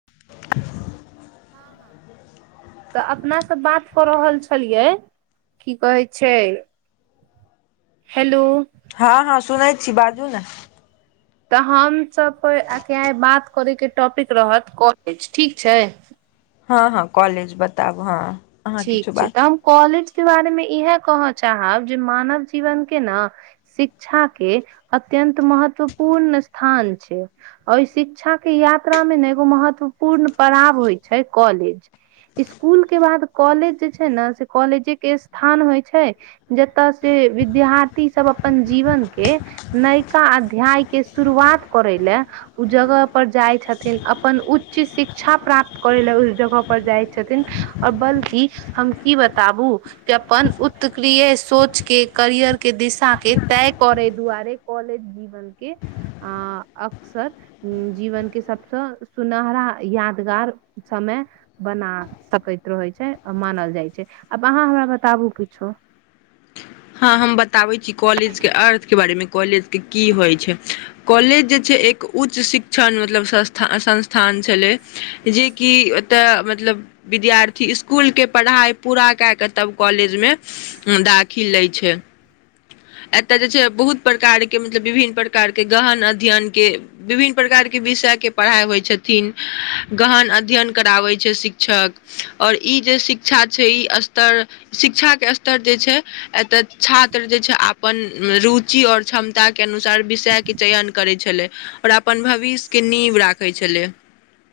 [inaudible] हँ हँ तऽ अपनासँ बात कऽ रहल छलियै की कहै छै हेलो हँ हँ सुनै छी बाजू ने तऽ हमसभके आइ बात करयके टॉपिक रहत कॉलेज ठीक छै हँ हँ कॉलेज बताब हँ अहाँ ठीक किछु छै तऽ बाजू हम कॉलेज के बारे मे इएह कहऽ चाहब जे मानव जीवन के न शिक्षा के अति अत्यन्त महत्वपूर्ण स्थान छै ओहि शिक्षा के यात्रा मे ने एगो महत्वपूर्ण प पढ़ाव होइ छै कॉलेज स्कूल के बाद कॉलेज जे छै ने से कॉलेजे के स्थान होय छै जतय से विद्यार्थी सब अपन जीवन के नयका अध्याय के शुरुआत करय लेल ओ जगह पर जाइ छथिन अपन उच्च शिक्षा प्राप्त करय लए उस जगह पर जाइ छथिन आओर बल दिदि हम की बताबू जे अपन उतक्रिय सोच के करियर के दिशा के तय करे दुआरे कॉलेज जीवन के अ अक्सर जीवन के के सबसँ सुनहरा यादगार समय बना सकैत रहय छै मानल जाइ छै आब अहाँ हमरा बताबू किछो हँ हम बताबै छी कॉलेज के अर्थ के बारेमे कॉलेज के की होय छै कॉलेज जे छै एक उच्च शिक्षण मतलब संस्था संस्थान छलय जेकि तऽ मतलब विद्यार्थी स्कुल के पढ़ाइ पूरा कए कऽ तब कॉलेजमे दाखिल लै छै एतय जे छै बहुत प्रकार के मतलब विभिन्न प्रकार के गहन अध्ययन के विभिन्न प्रकार हर विषय के पढ़ाइ होइ छथिन गहन अध्ययन कराबै शिक्षक आओर ई जे शिक्षा छै ई स्तर शिक्षा के स्तर जे एतऽ छात्र जे छै अपन रुचि आओर क्षमता के अनुसार विषय के चयन करे छले आओर अपन भविष्यके नीव राखै छलै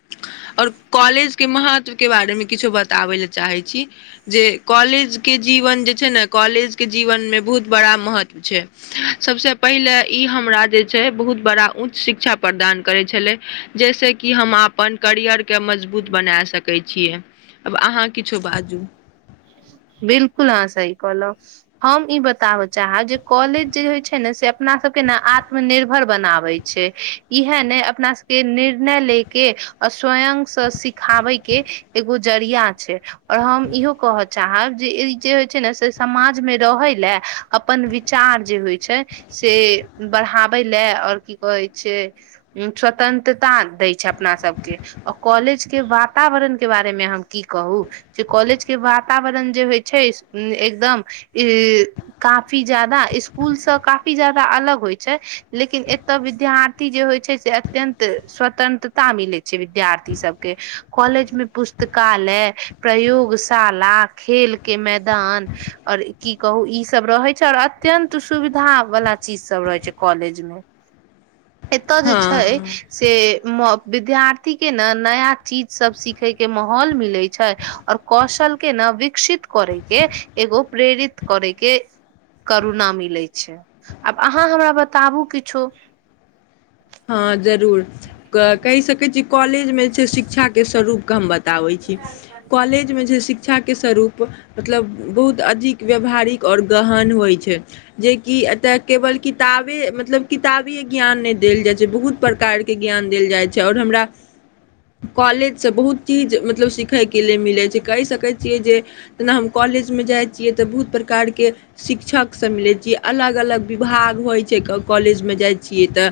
[inaudible] और कॉलेज के महत्व के बारे मे किछु बताबे ले चाहे छी जे कॉलेज के जी जीवन जे छै ने कॉलेजके जीवनमे बहुत बड़ा महत्व छै सबसँ पहिले ई हमरा जे छै बहु बड़ा उच्च शिक्षा प्रदान करै छलै जाहिसँ कि हम अपन करियर के मजबुत बने सकैय छीय अहाँ किछो बाजू बिलकुल हँ सही कहलो हम ई बताबऽ चाहब जे कॉलेज जे होइत छै ने से अपना सबके ने आत्मनिर्भर बनाब छै इह ने अपना सबके निर्णय ले के स्वयं से सिखाबै के एगो जरिया छै ओर हम इहो कहय चाहब जे ई जे होइ छै ने से समाज मे रहे ल अपन वि विचार जे होइ छै से बढ़ाबै ल आओर की कहै छै स्वतन्त्रता दै छै अपना सबके आ कॉलेज के वातावरण के बारे मे हम की कहू जे कॉलेज के वातावरण जे होइ छै एकदम इ काफी जादा जादा स्कूल से काफी जादा अलग होइ छै लेकिन एतय विद्यार्थी जे होइ छै से अत्यंत त स्वतंत्रता मिलै छै विद्यार्थी सबके कॉलेज में पुस्तकालय प्रयोगशाला खेल के मैदान आऔर की कहू ई सब रहै छै आओर अत्यंत सुविधा वला चीज सब रहै छै कॉलेज मे एतय जे छै हँ से म विद्यार्थी के ने नया चीज सब सिखे के माहौल मिले छै आओर कौशल के न विकसित करैके एगो प्रेरित करैके करुणा मिलै छै आब अहाँ हमरा बताबू किछो हँ जरूर कहि सकैत छी कॉलेज मे जे छै शिक्षाक के स्वरूपके हम बताब ता होंछै कॉलेज मे जे शिक्षा के स्वरूप मतलब बहुत अधिक व्यावहारिक आओर गहन होइ छै जेकि एत न केवल किताबे मतलब किताबिय ज्ञान ने देल जेतय जे बहुत प्रकारके ज्ञान देल जाइ छै आओर हमरा कॉलेज सँ बहुत चीज मतलब सिखयके लेल मिलै छै कहि सकैत छियै जे जेना हम कॉलेज कॉलेज में जाय छियै तऽ बहुत प्रकार के शिक्षक सब मिले छियै अलग अलग विभाग होइ छै कॉलेजमे जाइ छियै तऽ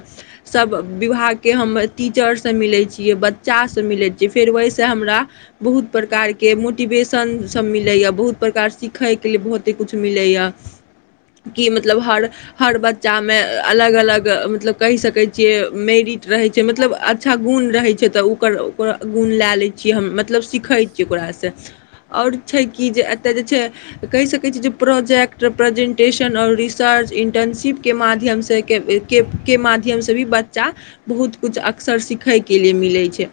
सब विभाग के हम टीचर से मिले छिये बच्चा सब मिले छिये फेर वहि त हमरा बहुत प्रकार के मोटिवेशन सभ मिलैए बहुत प्रकार सीखयके लिए बहुते किछु मिलैए कि मतलब हर हर बच्चा मे अलग अलग मतलब कहि सकैत जे मेरिट रहै छै मतलब अच्छा गुण रहै छै तऽ ओकर ओकर गुण लए लै छियै हम मतलब सीखै छियै ओकरा सँ आओर छै कि जे एतय जे छै कहि सकैत छीयै जे प्रोजेक्ट प्रेजेंटेशन आओर सर्च इंटर्नशिप के माध्यम से के के माध्यम से भी बच्चा बहुत कुछु अक्सर सिखय के लिए मिलै छै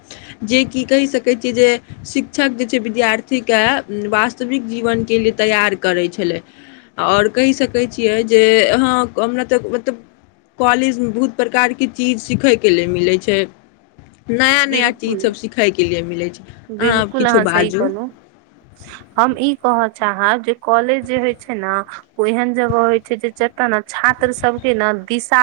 जेकि कहि सकै छियै जे शिक्षक जे छै विद्यार्थी के वास्तविक जीवनके लिए तैयार करै छलै आओर कहि सकैत छियै जे हहँ हमरा तऽ मतलब कॉलेजमे बहुत प्रकारके चीज सीखयके लेल मिलै छै नया नया बिलकुल चीजसभ सिखयके लिए मिलै छै अहाँ बिलकुल किछो सही बाजू कहलौं हम ई कह चाहब जे कॉलेज जे होय छै ने ओ एहन जगह होइ छै जे त ने छात्र सबके न दिशा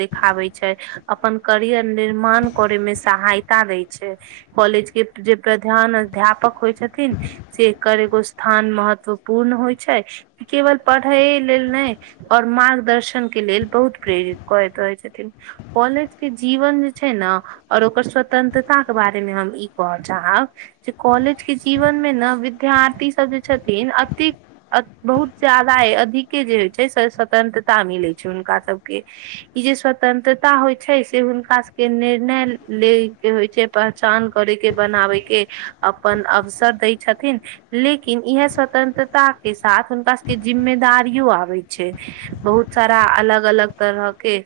देखाबे छै अपन करियर निर्माण करे मे सहायता दय छै कॉलेज के जे प्रधान अध्यापक होइ छथिन से करे एगो स्थान महत्वपूर्ण होइ छै ई केवल पढ़े लेल नहि और मार्गदर्शन न के लेल बहुत प्रेरित करैत रहै छथिन कॉलेज के जीवन जे छै न और ओकर स्वतंत्रता के बारे मे हम ई कहऽ चाहब जे कॉलेज के जीवन मे ने विद्य बिधयार्थी सब जे छथिन अतेक अ बहुत जादा अधिके जे होइ छै स्वतंत्रता मिलै छै हुनका सभके ई जे स्वतंत्रता होय छै से हुनका सब के निर्णय ले के होइ छै पहचान करे के बनाबै के अपन अवसर दै छथिन लेकिन इह स्वतंत्रता के साथ हुनका सबके जिम्मेदारियो आबै छै बहुत बहुत सारा अलग अलग तरह के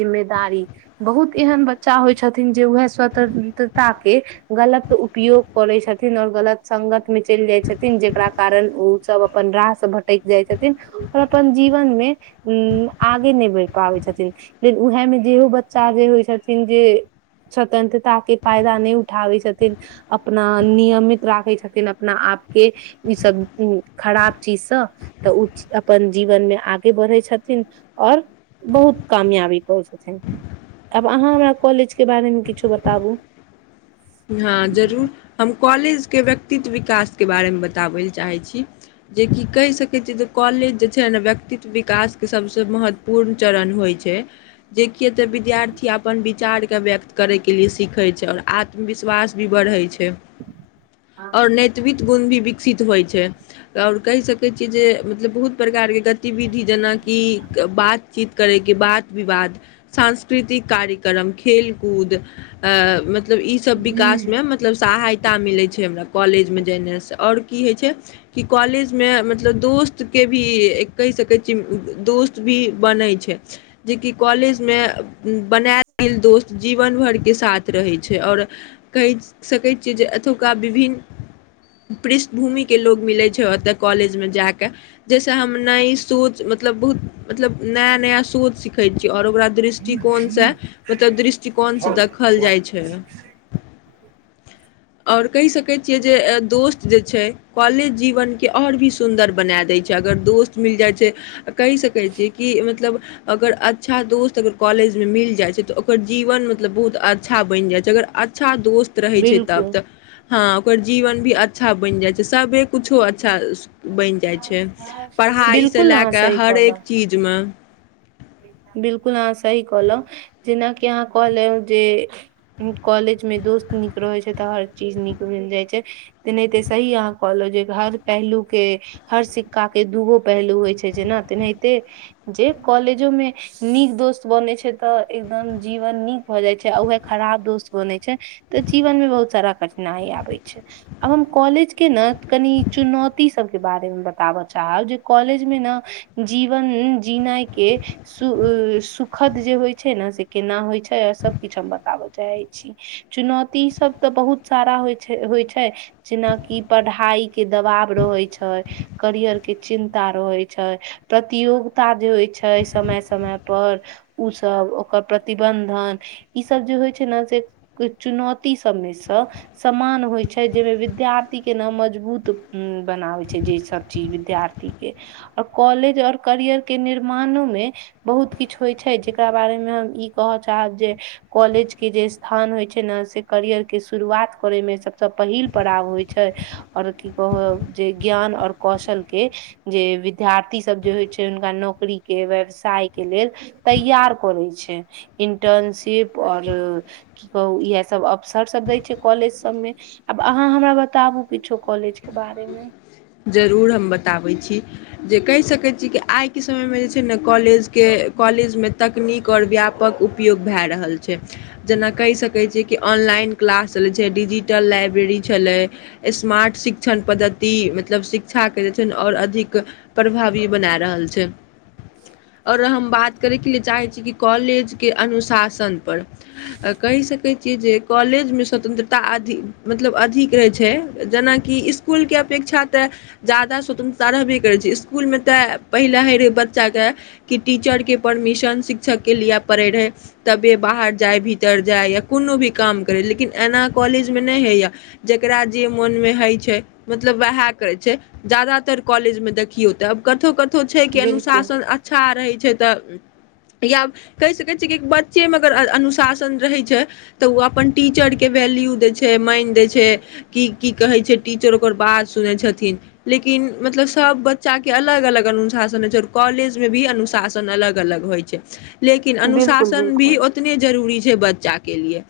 जिम्मेदारी बहुत एहन बच्चा होइ छथिन जे उह स्वतंत्रता के गलत उपयोग करै छथिन आओर गलत संगत मे जे चल जाइ छथिन जेकरा कारण ओ सब अपन राह से भटक जाइ छथिन आओर अपन जीवन मे उ आगे नहि बढ़ि पाबै छथिन लेकिन उएहमे जेहो बच्चा जे होइ छथिन जे स्वतंत्रता के फायदा नहि उठाबै छथिन अपना नियमित राखै छथिन अपना आप के ई सब खराब चीज से तऽ ओ अपन जीवन मे आगे बढ़े छै छथिन ओर बहुत काम है अभि कश कहत के बारेमे किछु बताबू हँ जरूर हम कॉलेज के व्यक्तित्व विकास के बारे मे बताबै ल चाहे छी जेकि कहि सकैत छी जे कॉलेज जे छै व्यक्तित्व विकास के सबसे महत्वपूर्ण चरण होइ छै जेियए तऽ विद्यार्थी अपन विचार के व्यक्त करय के लिए सीखय छै ओर आत्म विश्वास भी बढ़ै छै हँ आओर नैतिव गुण भी विकसित होइ छै आओर कहि सकै छियै जे मतलब बहुत प्रकारके गतिविधि जेनाकि बातचीत करैके बात विवाद सांस्कृतिक कार्यक्रम खेलकूद आ मतलब सब हम्म विकासमे मतलब सहायता मिलै छै हमरा कॉलेजमे जेना से आओर की होइ छै कि कॉलेज मे मतलब दोस्त के भी कहि सकै छीयै दोस्त भी भी बनै छै जेकि कॉलेजमे बनायल गेल दोस्त जीवन भरके साथ हाथ रहै छै आओर कहि सकैत छियै जे एतुका विभिन्न पृष्ठभूमिक के लोग मिलै छै ओतऽ कॉलेज मे जा क जहिस हम नहि ई सोच मतलब बहुत मतलब नया नया सोत सीखे छी आओर ओकरा दृष्टिकोण से मतलब दृष्टिकोण से देखल जाइ छै [inaudible] और कहि सके छिये जे दोस्त जे छै कॉलेज जीवन के और भी सुन्दर बना देय छै अगर दोस्त मिल जाइ छै कहि सकै छीय कि मतलब अगर अच्छा दोस्त अगर कॉलेज मे मिल जाइ छै तऽ ओकर जीवन मतलब बहुत अच्छा बइन जाइ छै अगर अच्छा दोस्त रहे छै तब बिल्कुल तऽ हँ ओकर जीवन भी अच्छा बनि जाय छै सब एक किछो अच्छा बनि जाइ छै पढ़ाइसँ बिल्कुल लए अहाँ कऽ सही हरेक कहलहुँ चीजमे बिल्कुल अहाँ सही कहलहुँ जेनाकि अहाँ कहलेहु जे कॉलेज में दोस्त नीक रहे छै तऽ हर चीज निक मिल जाय छै ते नहि ते सही अह कॉलेज जे हर पहलू के हर सिका के दूगो पहलू होइ छै जेना तेनाहिते कॉलेज जो में नीक दोस्त बने छै तऽ एकदम जीवन नीक भऽ जाय छै आ उएह खराब दोस्त बन तऽ जीवन मे बहुत सारा कठिनाइ आबै छै आब हम कॉलेज के ने कनि चु चुनौती सबके बारे मे बताबऽ चाहब जे कॉलेज मे ने जीवन जीनाय के सु सुखद जे होइ छै ने से केना होइ छै आर सब किछु हम बताबऽ चाही चुनौती सब तऽ बहुत सारा होइ छै होइ छै जेनाकि पढ़ाई के दबाव रहै छै करियर के चिन्ता रहै छै प्रतियोगिता जे होय छै छै समय समय पर उ सब ओकर प्रतिबंधन ई सब जे होइ छै ने से चुनौती सभमेसँ समान होइ छै जाहिमे विद्यार्थी के न मजबूत उ बनावे छै जे सब चीज विद्यार्थी के और कॉलेज और करियर केर् मानो मे बहुत किछु होइ छै जेकरा बारे मे हम ई कहऽ चाहब जे कॉलेज के जे स्थान होय छै ने से करियर के शुरुआत करे मे सबस पहिल पड़ाव होय छै छै आओर की कह जे ज्ञान आओर कौशल के जे विद्यार्थी सब जे होइ छै हुनका नोक नौकरीके व्यवसाय के लेल तैयार करै छै इन्टर्नशिप आओर की कहुं यैह सब अवसर सब दै छै कॉलेज सब मे आब अहाँ हमरा बताबु किछो क कॉलेज के बारेमे जरूर हम बताबै छी जे कहि सकैत छी कि आइके समयमे जे छै ने कॉलेजके कॉलेज मे तकनीक आओर व्यापक उपयोग भए रहल छै जेना कहि सकैत छियै कि ऑन आनलाइन क्लास चलय छै डिजिटल लाइब्रेरी छलै स्मार्ट शिक्षण पद्धति मतलब शिक्षाके जे छै ने आओर अधिक प्रभावी बना रहल छै आओर हम बात करैके लि चाहैत छी कि कॉलेजके अनुशासनपर कहि कहि सकैत छियै जे कॉलेजमे स्वतंत्रता अधि मतलब अधिक रहय छै जेनाकि स्कुलके अपेक्षा तऽ ज्यादा स्वतंत्रता रहबे करय छै स्कूल में तै पहिलाहि रहय बच्चा कै टिचर के परमिशन शिक्षक के लिए पड़े रहै तबे बाहर जाय भीतर जाय या कोनो भी काम कम करैला लेकिन ऐना काॅलेज में नहि होई यै जेकरा जे मोन में होई छै मतलब वैहा करय छै जादातर कॉलेज मे देखियौ त अब कथो क तो छै के बिल्कुल अनुशासन अच्छा रहय छै तऽ या कहि सकै छीयै कि बच्चे मे अगर अन अनुशासन रहै छै तऽ ओ अपन टीचर के वेल्यू दे छै माइन दे छै की की कहे छै टीचर ओकर बात सुनै छ थिन लेकिन मतलब सब बच्चा के अलग अलग अनुशासन होय छै और कॉलेज में भी अनुशासन अ अलग अलग होइ छै लेकिन बिल्कुल अनुशासन भी बिल्कुल ओतने जरूरी छै बच्चा के लिए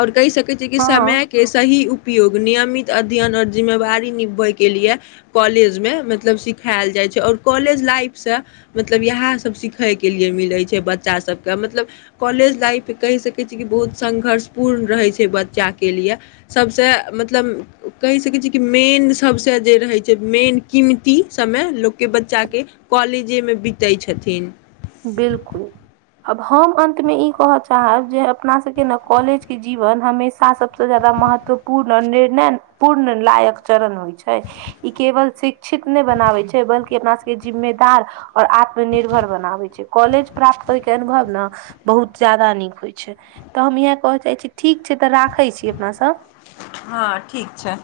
और कहि सकै कहै छियै कि हँ समय के सही उपयोग नियमित अध्ययन आओर जिम्मेवारी नि होय के लिए काॅलेज में मतलब सिखायल जाय छै और काॅलेज लाइफ से मतलब इहै सब सीखय के लिए मिलै छै बच्चा सब के मतलब कॉलेज लाइफ कहि सकै छी कि बहुत संघर्ष पूर्ण रहै छै बच्चा के लिए सबसे मतलब कहि सकै छियै कि मेन सबसे जे रहैय छै मेन कीमती समय लोक के बच्चा के कॉलेजे मे बितैय छथिन बिलकुल अब हम अन्त मे ई कहऽ चाहब जे अपना सबके ने कॉलेज के जीवन हमेशा सबसँ जादा महत महत्वपूर्ण आ निर्णय पूर्ण लायक चरण होइ छै ई केवल शिक्षित नहि बना छै बल्कि अपना सबके जिम्मेदार और आत्मनिर्भर बनाबै छै कॉलेज प्राप्त होय के अनुभव ने बहुत जादा नीक होइ छै तऽ हम इहय कहय चाहै छी ठीक ठीक छै तऽ राखै छी अपना सब हँ ठीक छै